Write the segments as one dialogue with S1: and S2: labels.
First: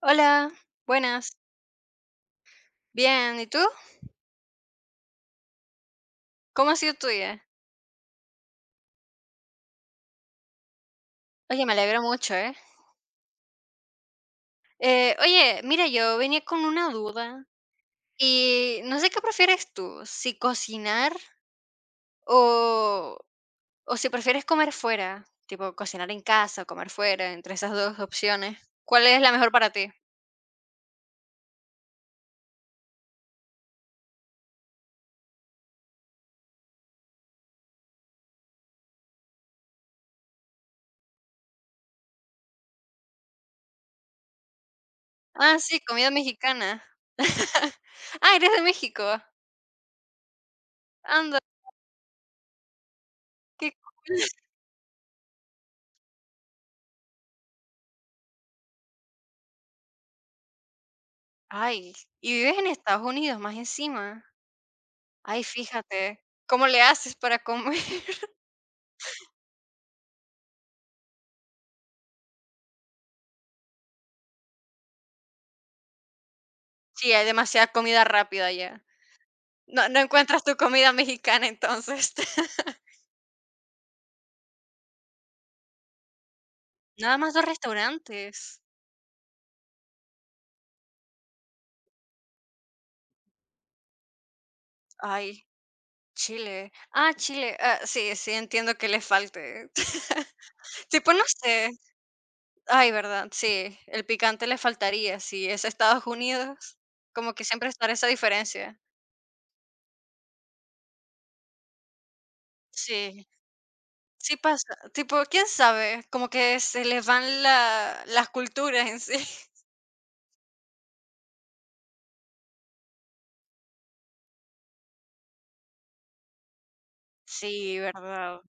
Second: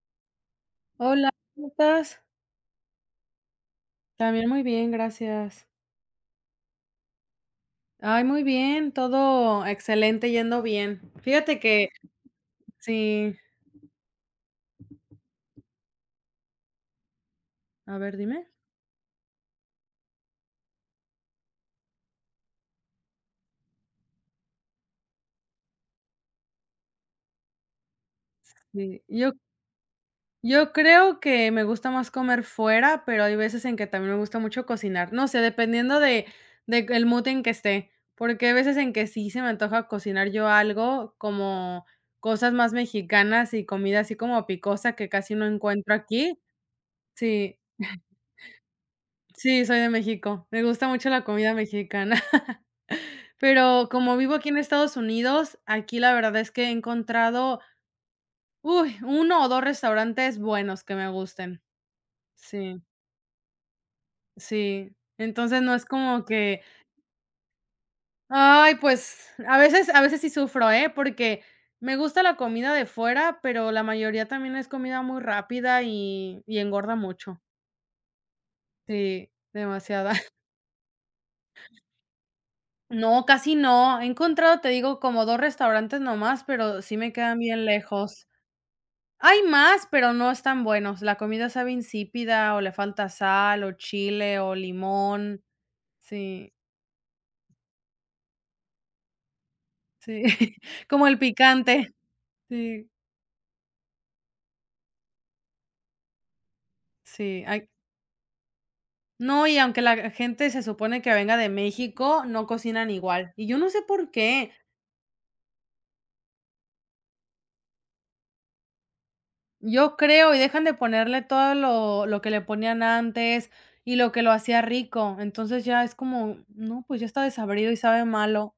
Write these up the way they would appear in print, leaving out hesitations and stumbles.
S1: Hola,
S2: Hola,
S1: buenas.
S2: ¿cómo estás?
S1: Bien, ¿y tú?
S2: También muy bien, gracias.
S1: ¿Cómo ha sido tu día?
S2: Ay, muy bien, todo excelente, yendo bien. Fíjate
S1: Oye, me
S2: que
S1: alegro mucho, ¿eh?
S2: sí,
S1: Oye, mira, yo venía con una duda
S2: a ver, dime.
S1: y no sé qué prefieres tú, si cocinar o, o si prefieres comer fuera, tipo cocinar en casa o comer fuera, entre esas dos opciones,
S2: Sí,
S1: ¿cuál es
S2: yo,
S1: la mejor para ti?
S2: yo creo que me gusta más comer fuera, pero hay veces en que también me gusta mucho cocinar. No sé, de el mood en que esté, porque hay veces en que sí se me antoja cocinar yo algo como cosas más mexicanas y comida así como picosa que casi no
S1: Ah, sí,
S2: encuentro
S1: comida
S2: aquí.
S1: mexicana.
S2: Sí,
S1: Ah, eres de México.
S2: sí, soy de México. Me gusta mucho la
S1: Anda,
S2: comida mexicana.
S1: qué...
S2: Pero como vivo aquí en Estados Unidos, aquí la verdad es que he encontrado, uy, uno o 2 restaurantes buenos que me gusten.
S1: Ay, y vives en
S2: Sí,
S1: Estados Unidos, más encima.
S2: sí.
S1: Ay,
S2: Entonces, no es
S1: fíjate,
S2: como que,
S1: ¿cómo le haces para comer?
S2: ay, pues, a veces sí sufro, ¿eh? Porque me gusta la comida de fuera, pero la mayoría también es comida muy rápida y engorda
S1: Sí, hay
S2: mucho.
S1: demasiada comida rápida ya.
S2: Sí,
S1: No
S2: demasiada.
S1: encuentras tu comida mexicana entonces.
S2: No, casi no. He encontrado, te digo, como 2 restaurantes nomás, pero sí me
S1: Nada más
S2: quedan
S1: 2
S2: bien lejos.
S1: restaurantes.
S2: Hay más, pero no están buenos. La comida sabe insípida, o le falta sal, o chile, o limón.
S1: Ay,
S2: Sí,
S1: Chile. Ah, Chile. Ah, sí, sí, entiendo que le falte.
S2: sí, como
S1: Tipo,
S2: el
S1: no sé.
S2: picante. Sí,
S1: Ay, verdad, sí, el picante le faltaría, si es Estados Unidos, como que
S2: sí, ay,
S1: siempre estará esa diferencia.
S2: no, y aunque la gente se supone que venga de México, no cocinan
S1: Sí,
S2: igual. Y yo no sé por
S1: sí
S2: qué.
S1: pasa. Tipo, quién sabe, como que se les van la las culturas en sí.
S2: Yo creo, y dejan de ponerle todo lo que le ponían antes y lo que lo hacía rico. Entonces ya es como, no, pues ya está desabrido y
S1: Sí,
S2: sabe
S1: verdad.
S2: malo.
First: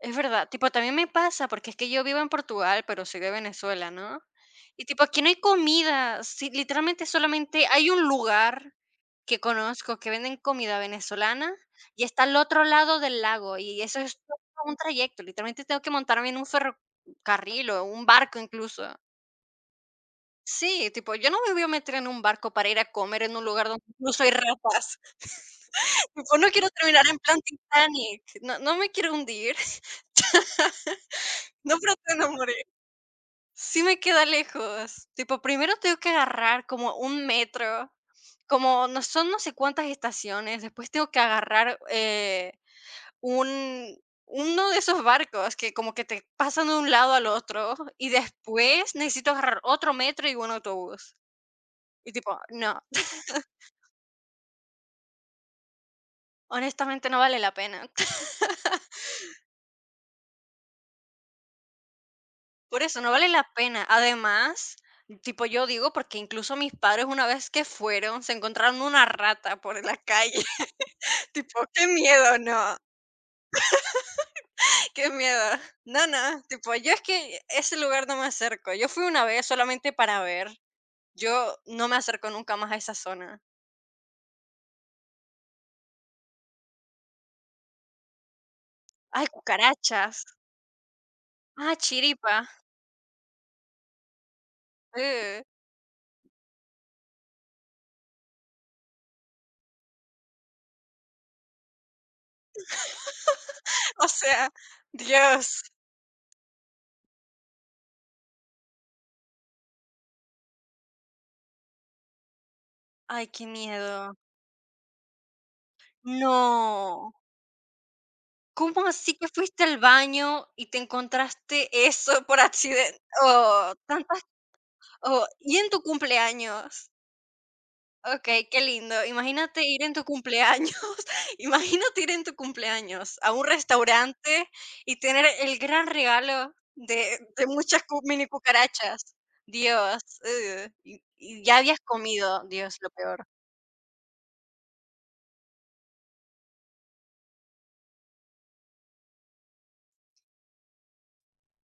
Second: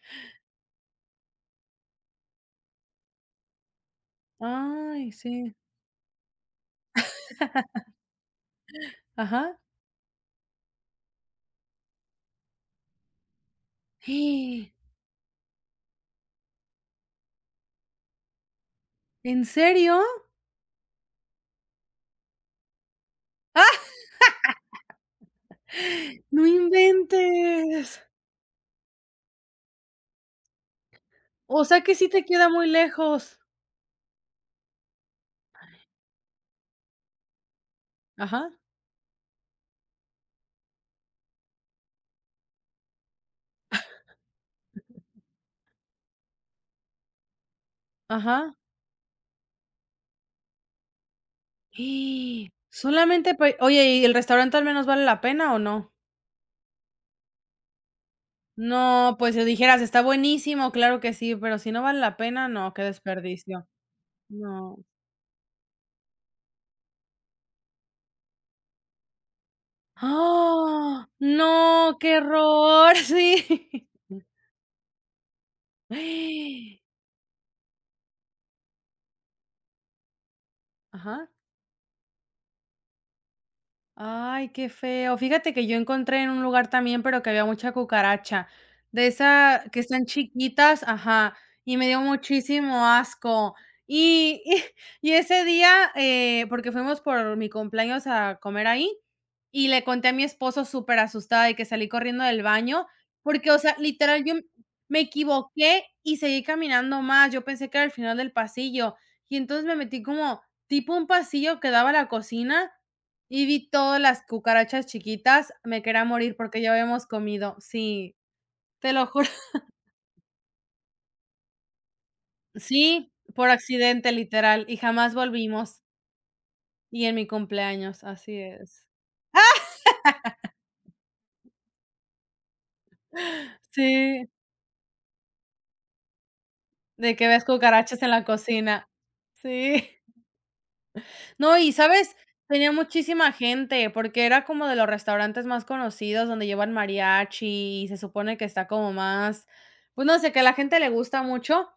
S1: Es verdad, tipo, también me pasa, porque es que yo vivo en Portugal, pero soy de Venezuela, ¿no? Y tipo,
S2: Ay,
S1: aquí no hay
S2: sí.
S1: comida, sí, literalmente solamente hay un lugar que
S2: Ajá.
S1: conozco que venden comida venezolana y está al otro lado del lago y eso es todo
S2: ¡Ah!
S1: un trayecto, literalmente tengo que montarme en un ferrocarril o un barco incluso.
S2: ¿En serio?
S1: Sí, tipo, yo no me voy a meter en un barco para ir a comer en un
S2: ¡Ah!
S1: lugar donde incluso hay ratas. Tipo,
S2: No
S1: no quiero terminar en plan
S2: inventes.
S1: Titanic, no, no me quiero hundir,
S2: O
S1: no
S2: sea que sí te
S1: pretendo
S2: queda
S1: morir.
S2: muy lejos.
S1: Sí me queda lejos. Tipo, primero tengo que agarrar como un metro,
S2: Ajá,
S1: como no sé cuántas estaciones, después tengo que agarrar un, uno de esos barcos que como que te pasan de un lado al otro y
S2: ajá.
S1: después necesito agarrar otro metro y un autobús. Y tipo,
S2: ¡Ah!
S1: no,
S2: Solamente pa oye, ¿y el restaurante al menos vale la pena o no?
S1: honestamente no vale la pena.
S2: No, pues si dijeras está buenísimo, claro que sí, pero si no vale la pena, no, qué
S1: Por eso no vale la
S2: desperdicio.
S1: pena. Además,
S2: No.
S1: tipo yo digo porque incluso mis padres una vez que fueron se encontraron una rata por la calle.
S2: ¡Ah!
S1: Tipo, qué
S2: No, qué
S1: miedo, no.
S2: error, sí.
S1: Qué miedo. No, no, tipo, yo es que ese lugar no me acerco. Yo fui una vez solamente para ver.
S2: Ajá.
S1: Yo no me acerco nunca más a esa zona.
S2: Ay, qué feo. Fíjate que yo encontré en un lugar también, pero que había mucha cucaracha. De
S1: Ay,
S2: esa que están
S1: cucarachas.
S2: chiquitas, ajá,
S1: Ah,
S2: y me dio
S1: chiripa.
S2: muchísimo asco. Y, y,
S1: eh.
S2: ese día, porque fuimos por mi cumpleaños a comer ahí, y le conté a mi esposo súper asustada y que salí corriendo del baño, porque, o sea,
S1: O
S2: literal, yo
S1: sea,
S2: me
S1: Dios.
S2: equivoqué y seguí caminando más. Yo pensé que era el final del pasillo, y entonces me metí como tipo un pasillo que daba a la cocina
S1: Ay,
S2: y
S1: qué
S2: vi todas
S1: miedo.
S2: las cucarachas chiquitas, me quería morir porque ya habíamos
S1: No.
S2: comido, sí,
S1: ¿Cómo
S2: te lo
S1: así
S2: juro.
S1: que fuiste al baño y te encontraste eso por accidente?
S2: Sí, por
S1: Oh,
S2: accidente,
S1: tantas.
S2: literal, y jamás
S1: Oh, y en
S2: volvimos.
S1: tu cumpleaños.
S2: Y en mi cumpleaños, así
S1: Okey, qué
S2: es.
S1: lindo. Imagínate ir en tu cumpleaños, imagínate ir en tu cumpleaños a un
S2: Sí,
S1: restaurante y tener el gran regalo
S2: de
S1: de
S2: que ves
S1: de muchas cu
S2: cucarachas en la
S1: mini
S2: cocina.
S1: cucarachas.
S2: Sí.
S1: Dios, ugh, y
S2: No,
S1: ya
S2: y
S1: habías
S2: ¿sabes?
S1: comido,
S2: Tenía
S1: Dios, lo peor.
S2: muchísima gente, porque era como de los restaurantes más conocidos donde llevan mariachi y se supone que está como más, pues no sé, que a la gente le gusta mucho.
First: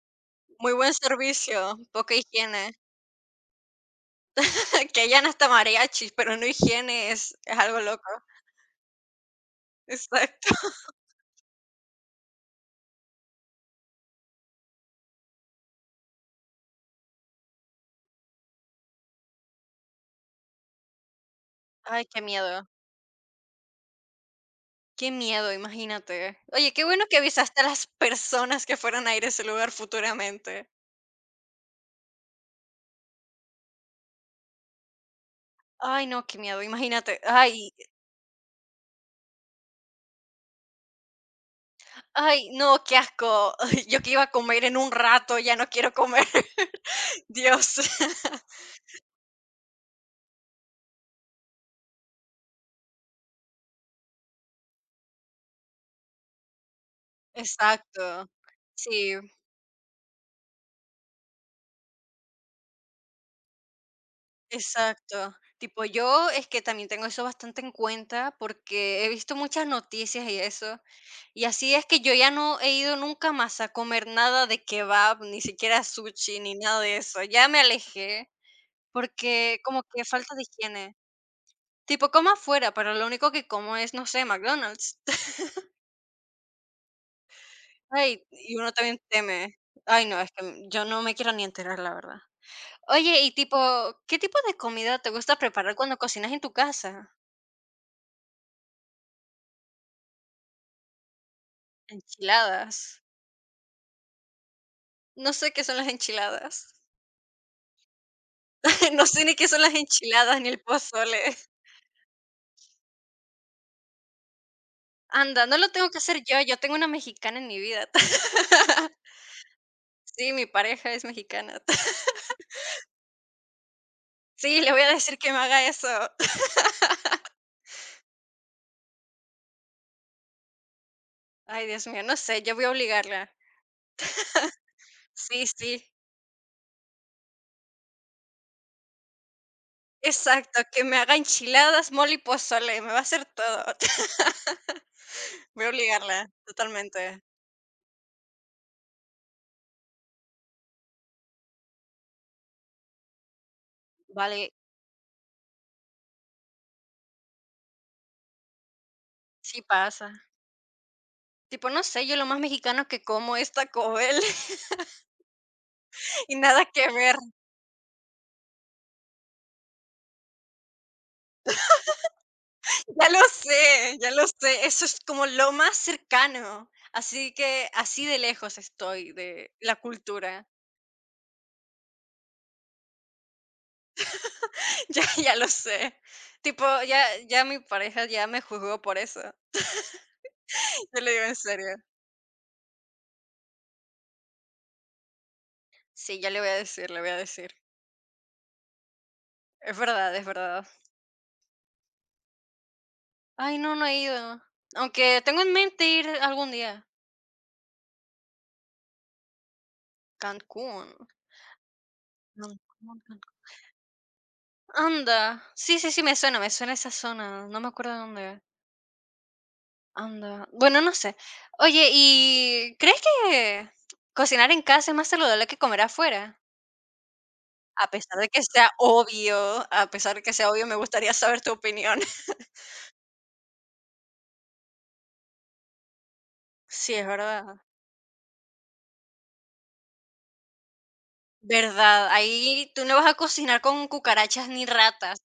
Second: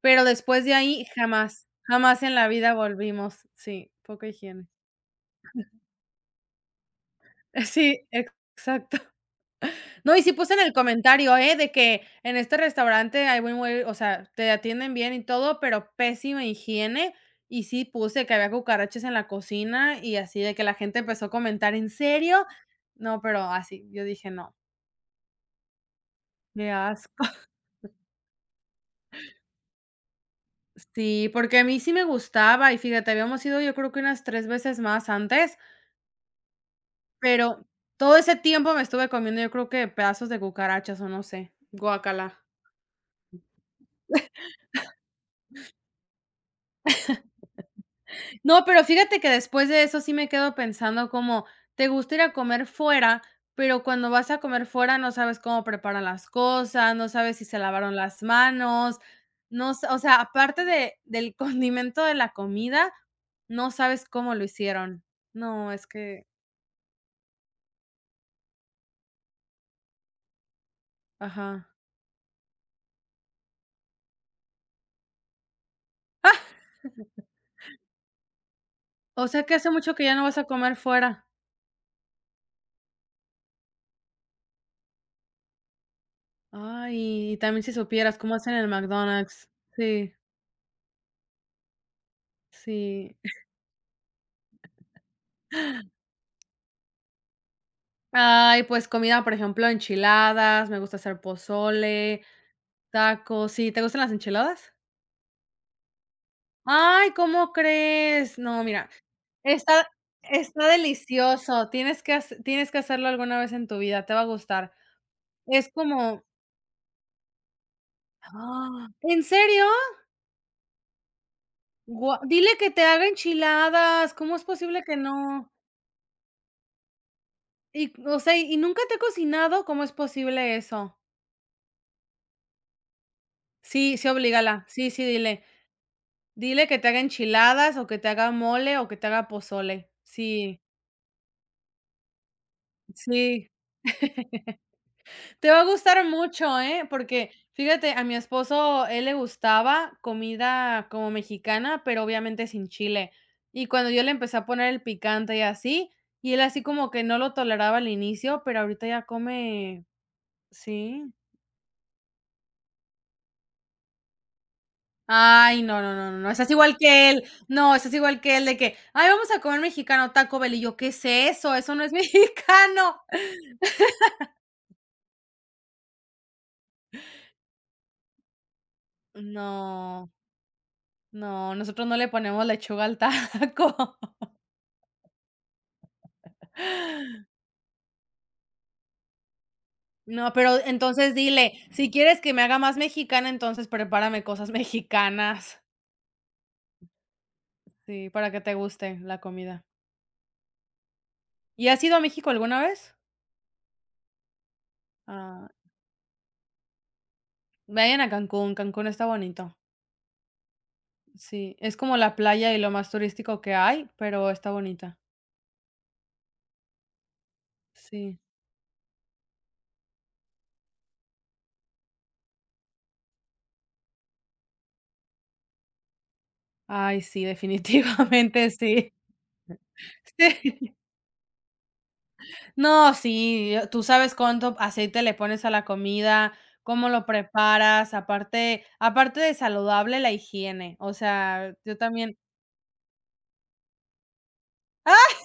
S2: Pero después
S1: Muy
S2: de
S1: buen
S2: ahí, jamás,
S1: servicio, poca
S2: jamás en la vida
S1: higiene.
S2: volvimos. Sí, poca higiene.
S1: Que hayan hasta mariachis, pero no higiene es algo loco.
S2: Sí, exacto. No, y sí puse
S1: Exacto.
S2: en el comentario, ¿eh? De que en este restaurante hay muy, o sea, te atienden bien y todo, pero pésima higiene. Y sí puse que había cucarachas en la cocina y así de que la gente empezó a comentar, ¿en
S1: Ay,
S2: serio? No, pero así, yo dije: "No,
S1: qué miedo, imagínate.
S2: qué
S1: Oye, qué bueno que
S2: asco".
S1: avisaste a las personas que fueran a ir a ese lugar futuramente.
S2: Sí, porque a mí sí me gustaba y fíjate, habíamos ido yo creo que unas 3 veces más antes.
S1: Ay, no, qué miedo, imagínate.
S2: Pero
S1: Ay,
S2: todo ese tiempo me estuve comiendo, yo creo que pedazos de cucarachas o no sé, guacala.
S1: ay, no, qué asco. Yo que iba a comer en un rato, ya no quiero comer. Dios.
S2: No, pero fíjate que después de eso sí me quedo pensando como, te gusta ir a comer fuera, pero cuando vas a comer fuera no sabes cómo preparan las cosas, no sabes si se lavaron las
S1: Exacto.
S2: manos,
S1: Sí,
S2: no s o sea, aparte de del condimento de la comida, no sabes cómo lo hicieron.
S1: exacto.
S2: No,
S1: Tipo,
S2: es que
S1: yo es que también tengo eso bastante en cuenta porque he visto muchas noticias y eso. Y
S2: ajá.
S1: así es que yo ya no he ido nunca más a comer nada de kebab, ni siquiera sushi, ni nada de eso. Ya me alejé
S2: O sea, que
S1: porque
S2: hace
S1: como
S2: mucho
S1: que
S2: que ya no
S1: falta
S2: vas
S1: de
S2: a comer
S1: higiene.
S2: fuera.
S1: Tipo, como afuera, pero lo único que como es, no sé, McDonald's.
S2: Ay, y también si supieras
S1: Ay,
S2: cómo hacen
S1: y
S2: el
S1: uno también
S2: McDonald's.
S1: teme. Ay,
S2: Sí,
S1: no, es que yo no me quiero ni enterar, la verdad.
S2: sí.
S1: Oye, y tipo, ¿qué tipo de comida te gusta preparar cuando cocinas en tu casa?
S2: Ay, pues comida, por ejemplo, enchiladas, me gusta hacer pozole,
S1: Enchiladas.
S2: tacos, sí, ¿te gustan las enchiladas?
S1: No sé qué son las enchiladas.
S2: Ay, ¿cómo crees? No, mira,
S1: No sé ni qué son las
S2: está
S1: enchiladas ni el
S2: está
S1: pozole.
S2: delicioso, tienes que hacerlo alguna vez en tu vida, te va a gustar.
S1: Anda, no
S2: Es
S1: lo tengo que hacer
S2: como
S1: yo, yo tengo una mexicana en mi vida.
S2: ¡Ah! ¿En serio?
S1: Sí, mi pareja es mexicana.
S2: Gua dile que te haga enchiladas, ¿cómo es
S1: Sí, le voy
S2: posible
S1: a
S2: que
S1: decir que me
S2: no?
S1: haga eso.
S2: Y, o sea, ¿y nunca te ha cocinado? ¿Cómo es posible eso?
S1: Ay, Dios mío, no sé, yo voy a obligarla.
S2: Sí, sí, oblígala. Sí, sí, dile.
S1: Sí, sí.
S2: Dile que te haga enchiladas, o que te haga mole, o que te haga pozole.
S1: Exacto,
S2: Sí,
S1: que me haga enchiladas, mole y pozole, me va a hacer
S2: sí.
S1: todo.
S2: Te va a
S1: Voy a
S2: gustar
S1: obligarla,
S2: mucho, ¿eh?
S1: totalmente.
S2: Porque, fíjate, a mi esposo, él le gustaba comida como mexicana, pero obviamente sin chile. Y cuando yo le empecé a
S1: Vale,
S2: poner el picante y así, y él así como que no lo toleraba al inicio, pero ahorita ya
S1: sí
S2: come
S1: pasa.
S2: sí.
S1: Tipo, no sé, yo lo más mexicano que como es Taco Bell
S2: Ay, no, no, no, no, no,
S1: y
S2: estás
S1: nada
S2: igual
S1: que
S2: que
S1: ver.
S2: él. No, estás igual que él de que: "Ay, vamos a comer mexicano, Taco Bell", y yo: "¿Qué es eso? Eso no es mexicano".
S1: Ya lo sé, eso es como lo más cercano. Así que así de lejos estoy de la
S2: No,
S1: cultura.
S2: no, nosotros no le ponemos lechuga al taco.
S1: Ya, ya lo sé. Tipo, ya, ya mi pareja ya me juzgó por eso.
S2: No, pero
S1: Yo le
S2: entonces
S1: digo en
S2: dile:
S1: serio.
S2: "Si quieres que me haga más mexicana, entonces prepárame cosas mexicanas".
S1: Sí, ya le voy a decir, le voy a decir.
S2: Sí, para que te guste la comida.
S1: Es verdad, es verdad.
S2: ¿Y has ido a México alguna vez?
S1: Ay, no, no he ido. Aunque tengo
S2: Ah,
S1: en mente ir algún día.
S2: vayan a Cancún, Cancún está bonito.
S1: Cancún.
S2: Sí, es como la playa y lo más
S1: Cancún,
S2: turístico que hay, pero está bonita.
S1: Anda. Sí, sí, sí, me suena esa zona. No me acuerdo
S2: Sí.
S1: dónde. Anda. Bueno, no sé. Oye, ¿y crees que cocinar en casa es más saludable que comer afuera?
S2: Ay, sí,
S1: A pesar de que
S2: definitivamente
S1: sea
S2: sí.
S1: obvio, a pesar de que sea obvio,
S2: Sí.
S1: me gustaría saber tu opinión.
S2: No, sí, yo- tú sabes cuánto aceite le pones a la comida, cómo
S1: Sí,
S2: lo
S1: es verdad.
S2: preparas, aparte de saludable, la higiene. O sea, yo
S1: Verdad.
S2: también
S1: Ahí tú no vas a cocinar con cucarachas ni ratas.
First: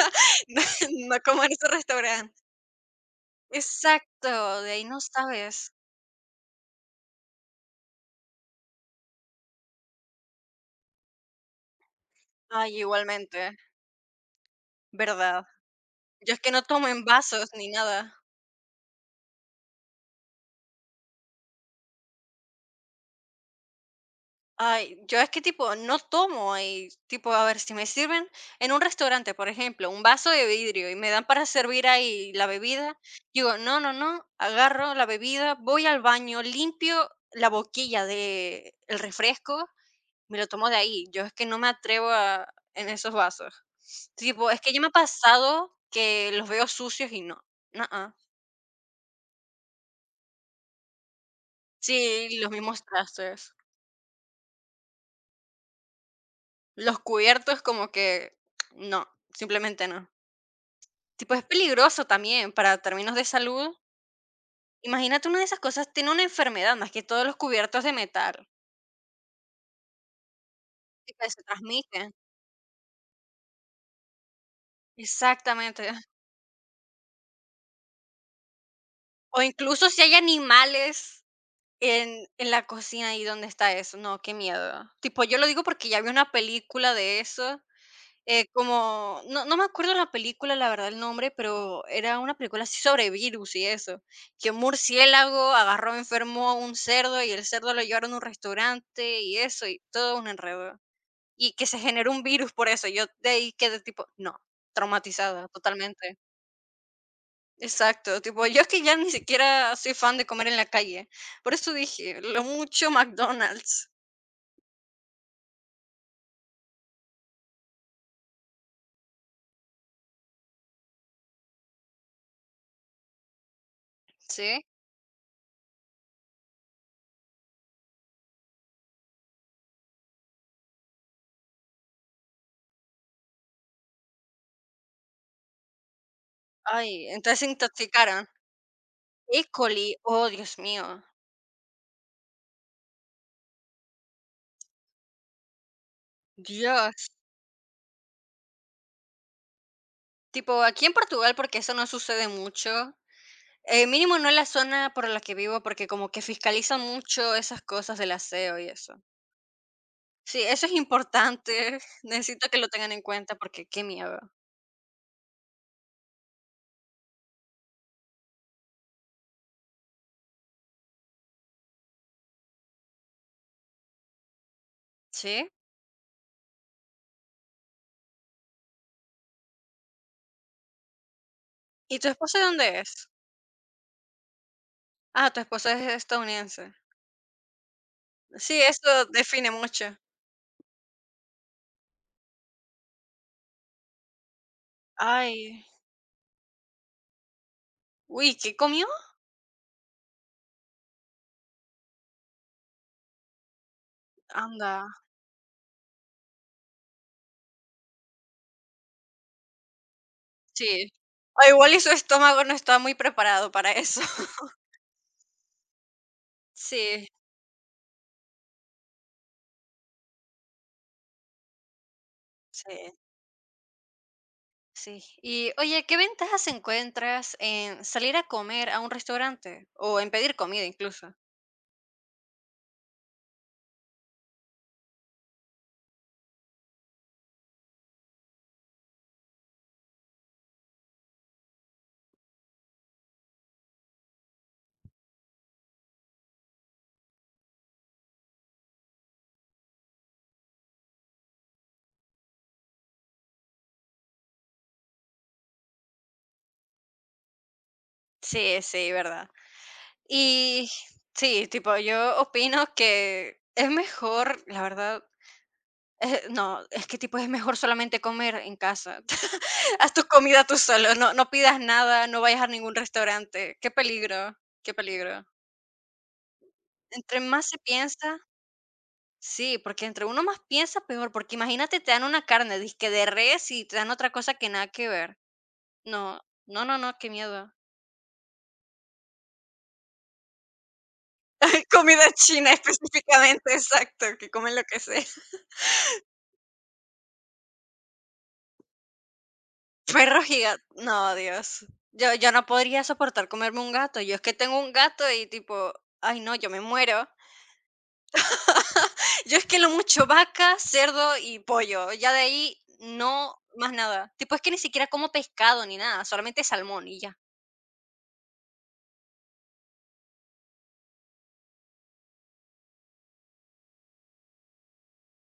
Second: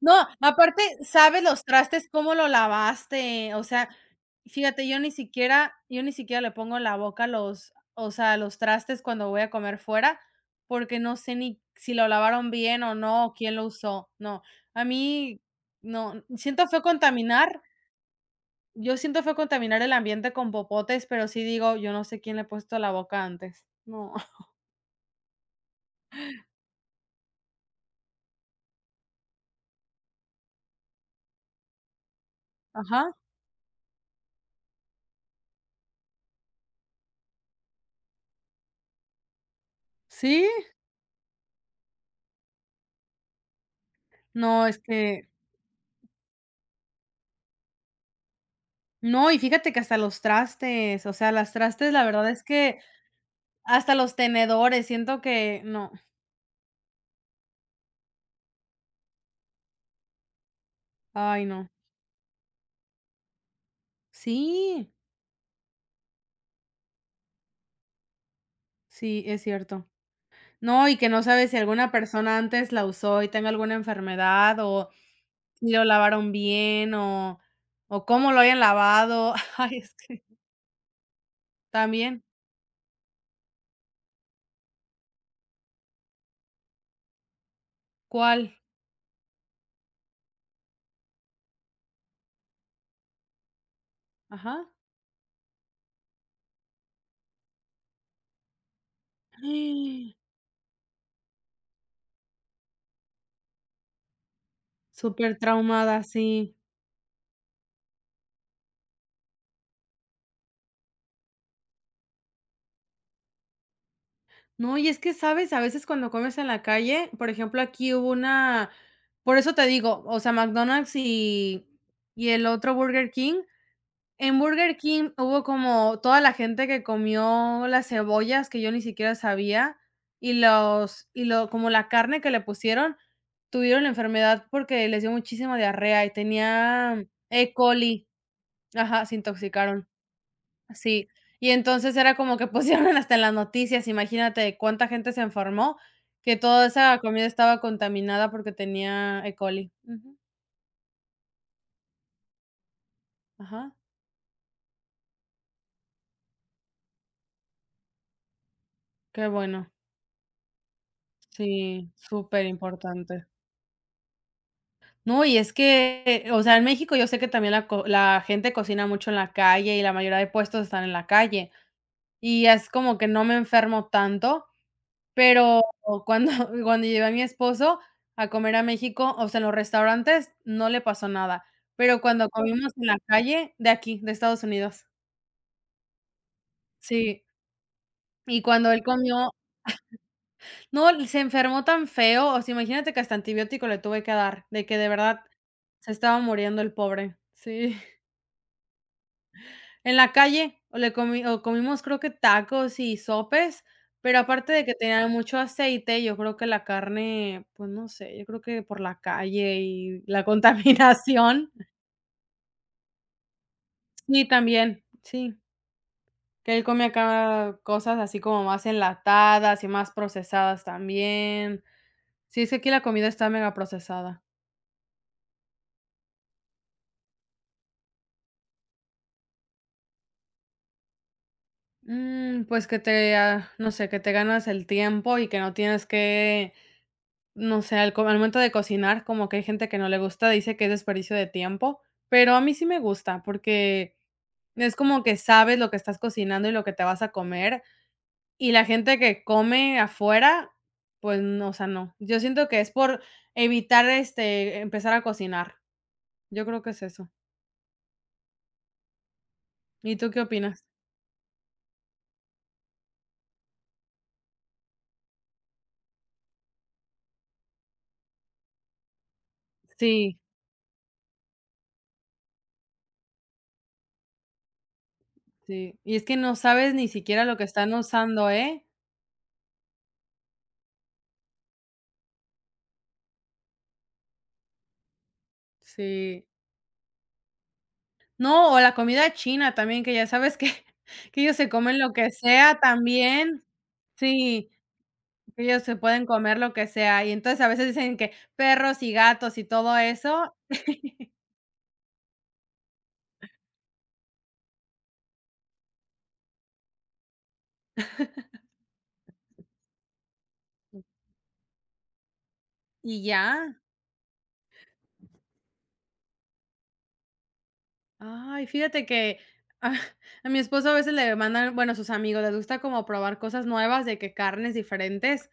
S2: no, aparte,
S1: No
S2: sabes
S1: como en
S2: los
S1: ese
S2: trastes cómo
S1: restaurante.
S2: lo lavaste, o sea,
S1: Exacto, de ahí
S2: fíjate, yo
S1: no
S2: ni
S1: sabes.
S2: siquiera yo ni siquiera le pongo en la boca los o sea, los trastes cuando voy a comer fuera, porque no sé ni si lo lavaron
S1: Ay,
S2: bien o no, o quién
S1: igualmente,
S2: lo usó, no. A mí,
S1: verdad.
S2: no,
S1: Yo es que no
S2: siento feo
S1: tomo en vasos
S2: contaminar,
S1: ni nada.
S2: yo siento feo contaminar el ambiente con popotes, pero sí digo, yo no sé quién le ha puesto la boca antes. No.
S1: Ay, yo es que tipo no tomo y tipo, a ver, si me sirven en un restaurante, por ejemplo, un vaso de vidrio y me dan para servir ahí la bebida,
S2: Ajá.
S1: digo, no, no, no, agarro la bebida, voy al baño, limpio la boquilla del refresco Me lo
S2: Sí.
S1: tomo de ahí, yo es que no me atrevo a en esos vasos. Tipo, es
S2: No,
S1: que
S2: es
S1: ya me ha
S2: que
S1: pasado que los veo sucios y no, no, ah.
S2: no, y fíjate que hasta los trastes, o sea, las trastes, la verdad
S1: Sí,
S2: es
S1: los
S2: que
S1: mismos trastes.
S2: hasta los tenedores, siento que no,
S1: Los cubiertos como que no, simplemente no. Tipo, es
S2: ay, no.
S1: peligroso también para términos de salud.
S2: Sí,
S1: Imagínate una de esas cosas tiene una enfermedad, más que todos los cubiertos de metal,
S2: sí, es cierto. No, y que no
S1: tipo se
S2: sabes si alguna
S1: transmiten.
S2: persona antes la usó y tenga alguna enfermedad, o si
S1: Exactamente.
S2: lo lavaron bien, o cómo lo hayan lavado.
S1: O
S2: Ay,
S1: incluso
S2: es
S1: si hay
S2: que
S1: animales
S2: también,
S1: en la cocina, ¿y dónde está eso? No, qué miedo. Tipo, yo lo digo porque ya vi una película de eso,
S2: ¿cuál?
S1: como no me acuerdo la película, la verdad, el nombre, pero era una película así sobre virus y eso, que un
S2: Ajá.
S1: murciélago agarró, enfermó a un cerdo y el cerdo lo llevaron a un restaurante y eso, y todo un enredo. Y que se generó un virus por eso. Yo de ahí quedé tipo, no, traumatizada
S2: Supertraumada,
S1: totalmente.
S2: sí.
S1: Exacto, tipo, yo es que ya ni siquiera soy fan de comer en la calle. Por eso dije, lo mucho McDonald's,
S2: No, y es que, ¿sabes? A veces cuando comes en la calle, por ejemplo, aquí hubo una por eso te digo, o sea, McDonald's y el otro Burger King. En
S1: ¿sí?
S2: Burger King hubo como toda la gente que comió las cebollas que yo ni siquiera sabía, y lo como la carne que le pusieron, tuvieron la enfermedad porque les dio muchísima diarrea y
S1: Ay,
S2: tenían
S1: entonces se
S2: E. coli.
S1: intoxicaron.
S2: Ajá, se
S1: E.
S2: intoxicaron.
S1: coli, oh, Dios mío,
S2: Sí, y entonces era como que pusieron hasta en las noticias, imagínate cuánta gente se enfermó, que toda esa
S1: Dios.
S2: comida estaba contaminada porque tenía E. coli. Ujú.
S1: Tipo, aquí en Portugal, porque eso no sucede mucho,
S2: Ajá,
S1: mínimo no en la zona por la que vivo, porque como que fiscalizan mucho esas cosas del aseo y eso.
S2: qué bueno.
S1: Sí, eso es importante,
S2: Sí, súper
S1: necesito que lo tengan en
S2: importante.
S1: cuenta porque qué miedo,
S2: No, y es que, o sea, en México yo sé que también la gente cocina mucho en la calle y la mayoría de puestos están en la calle, y es como que no me enfermo tanto.
S1: ¿sí?
S2: Pero cuando cuando llevé a mi esposo a comer a México, o sea, en los restaurantes no le pasó nada, pero
S1: ¿Y tu
S2: cuando
S1: esposa de
S2: comimos
S1: dónde
S2: en la
S1: es?
S2: calle de aquí, de Estados Unidos.
S1: Ah, tu esposa es estadounidense.
S2: Sí, y
S1: Sí,
S2: cuando él
S1: eso
S2: comió
S1: define mucho.
S2: no, se enfermó tan feo, o sea, imagínate que hasta antibiótico le tuve que dar, de que de verdad
S1: Ay,
S2: se estaba muriendo el pobre. Sí.
S1: uy, ¿qué comió?
S2: En la calle, o comimos creo que tacos y sopes, pero aparte de que
S1: Anda,
S2: tenían mucho aceite, yo creo que la carne, pues, no sé, yo creo que por la calle y la
S1: sí. O
S2: contaminación.
S1: igual y su estómago no está muy preparado para eso.
S2: Sí, también, sí, que él come
S1: Sí,
S2: acá cosas así como más enlatadas y más procesadas también. Sí, es que aquí
S1: sí,
S2: la comida está megaprocesada.
S1: sí. Y oye, ¿qué ventajas encuentras en salir a comer a un restaurante o en pedir comida incluso?
S2: Mm, pues que te, ah, no sé, que te ganas el tiempo y que no tienes que no sé, al momento de cocinar, como que hay gente que no le gusta, dice que es desperdicio de tiempo, pero a mí sí me gusta, porque es como que sabes lo que estás cocinando y lo que te vas a comer, y la gente que come afuera, pues no, o sea, no. Yo siento que es por evitar, este, empezar a cocinar. Yo creo que es eso.
S1: Sí, sí, verdad.
S2: ¿Y tú qué opinas?
S1: Y sí, tipo, yo opino que es mejor, la verdad, no, es que tipo es mejor solamente comer en casa. Haz tu
S2: Sí,
S1: comida tú solo, no pidas nada, no vayas a ningún restaurante. Qué peligro, qué peligro.
S2: sí. Y es que no sabes ni
S1: Entre
S2: siquiera lo que
S1: más se
S2: están
S1: piensa
S2: usando, ¿eh?
S1: sí, porque entre uno más piensa, peor, porque imagínate, te dan una carne dizque de res y te dan otra cosa que nada que ver. No,
S2: Sí.
S1: no, no, no, qué miedo.
S2: No, o la comida china también, que ya sabes que que ellos se comen lo que
S1: Comida china
S2: sea también.
S1: específicamente, exacto, que
S2: Sí,
S1: comen lo que sea.
S2: que ellos se pueden comer lo que sea. Y entonces a veces dicen que perros y gatos y todo
S1: Perros
S2: eso,
S1: y gat no, Dios. Yo no podría soportar comerme un gato. Yo es que tengo un gato y tipo, ay no, yo me muero. Yo es que lo mucho vaca, cerdo y pollo. Ya de ahí
S2: y
S1: no
S2: ya.
S1: más nada. Tipo, es que ni siquiera como pescado ni nada, solamente salmón y ya.
S2: Ay, fíjate que a a mi esposo a veces le mandan, bueno, sus amigos les gusta como probar cosas nuevas, de que carnes diferentes,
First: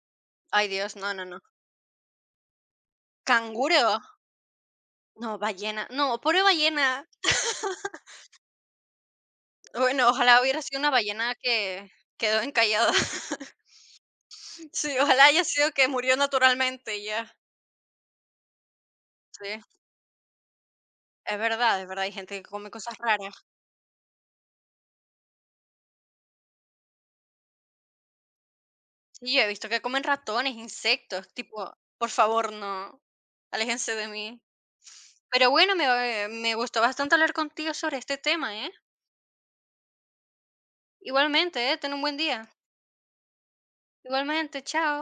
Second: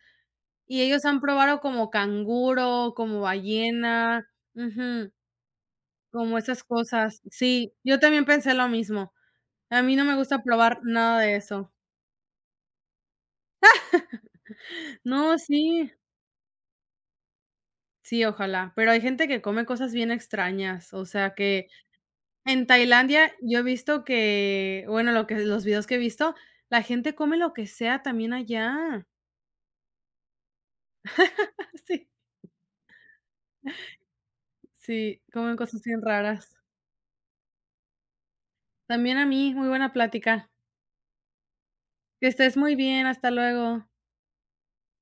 S1: Ay,
S2: y
S1: Dios,
S2: ellos
S1: no,
S2: han
S1: no, no.
S2: probado como canguro, como
S1: ¿Canguro?
S2: ballena, ujú,
S1: No, ballena. No,
S2: como
S1: pobre
S2: esas
S1: ballena.
S2: cosas. Sí, yo también pensé lo mismo. A mí no
S1: Bueno,
S2: me
S1: ojalá
S2: gusta
S1: hubiera
S2: probar
S1: sido una
S2: nada de
S1: ballena
S2: eso.
S1: que quedó encallada. Sí, ojalá
S2: No,
S1: haya sido que
S2: sí,
S1: murió naturalmente y ya.
S2: sí, ojalá, pero hay gente que
S1: Sí,
S2: come cosas bien extrañas, o sea, que
S1: es verdad, hay gente que
S2: en
S1: come cosas
S2: Tailandia
S1: raras.
S2: yo he visto que, bueno, lo que los videos que he visto, la gente come lo que sea también allá.
S1: Sí, yo he visto que comen ratones, insectos, tipo,
S2: Sí,
S1: por favor, no, aléjense de mí.
S2: sí,
S1: Pero
S2: comen
S1: bueno,
S2: cosas
S1: me,
S2: bien
S1: me
S2: raras.
S1: gustó bastante hablar contigo sobre este tema, ¿eh?
S2: También a mí, muy buena plática.
S1: Igualmente, ¿eh? Ten un buen
S2: Que
S1: día.
S2: estés muy bien, hasta luego.
S1: Igualmente, chao.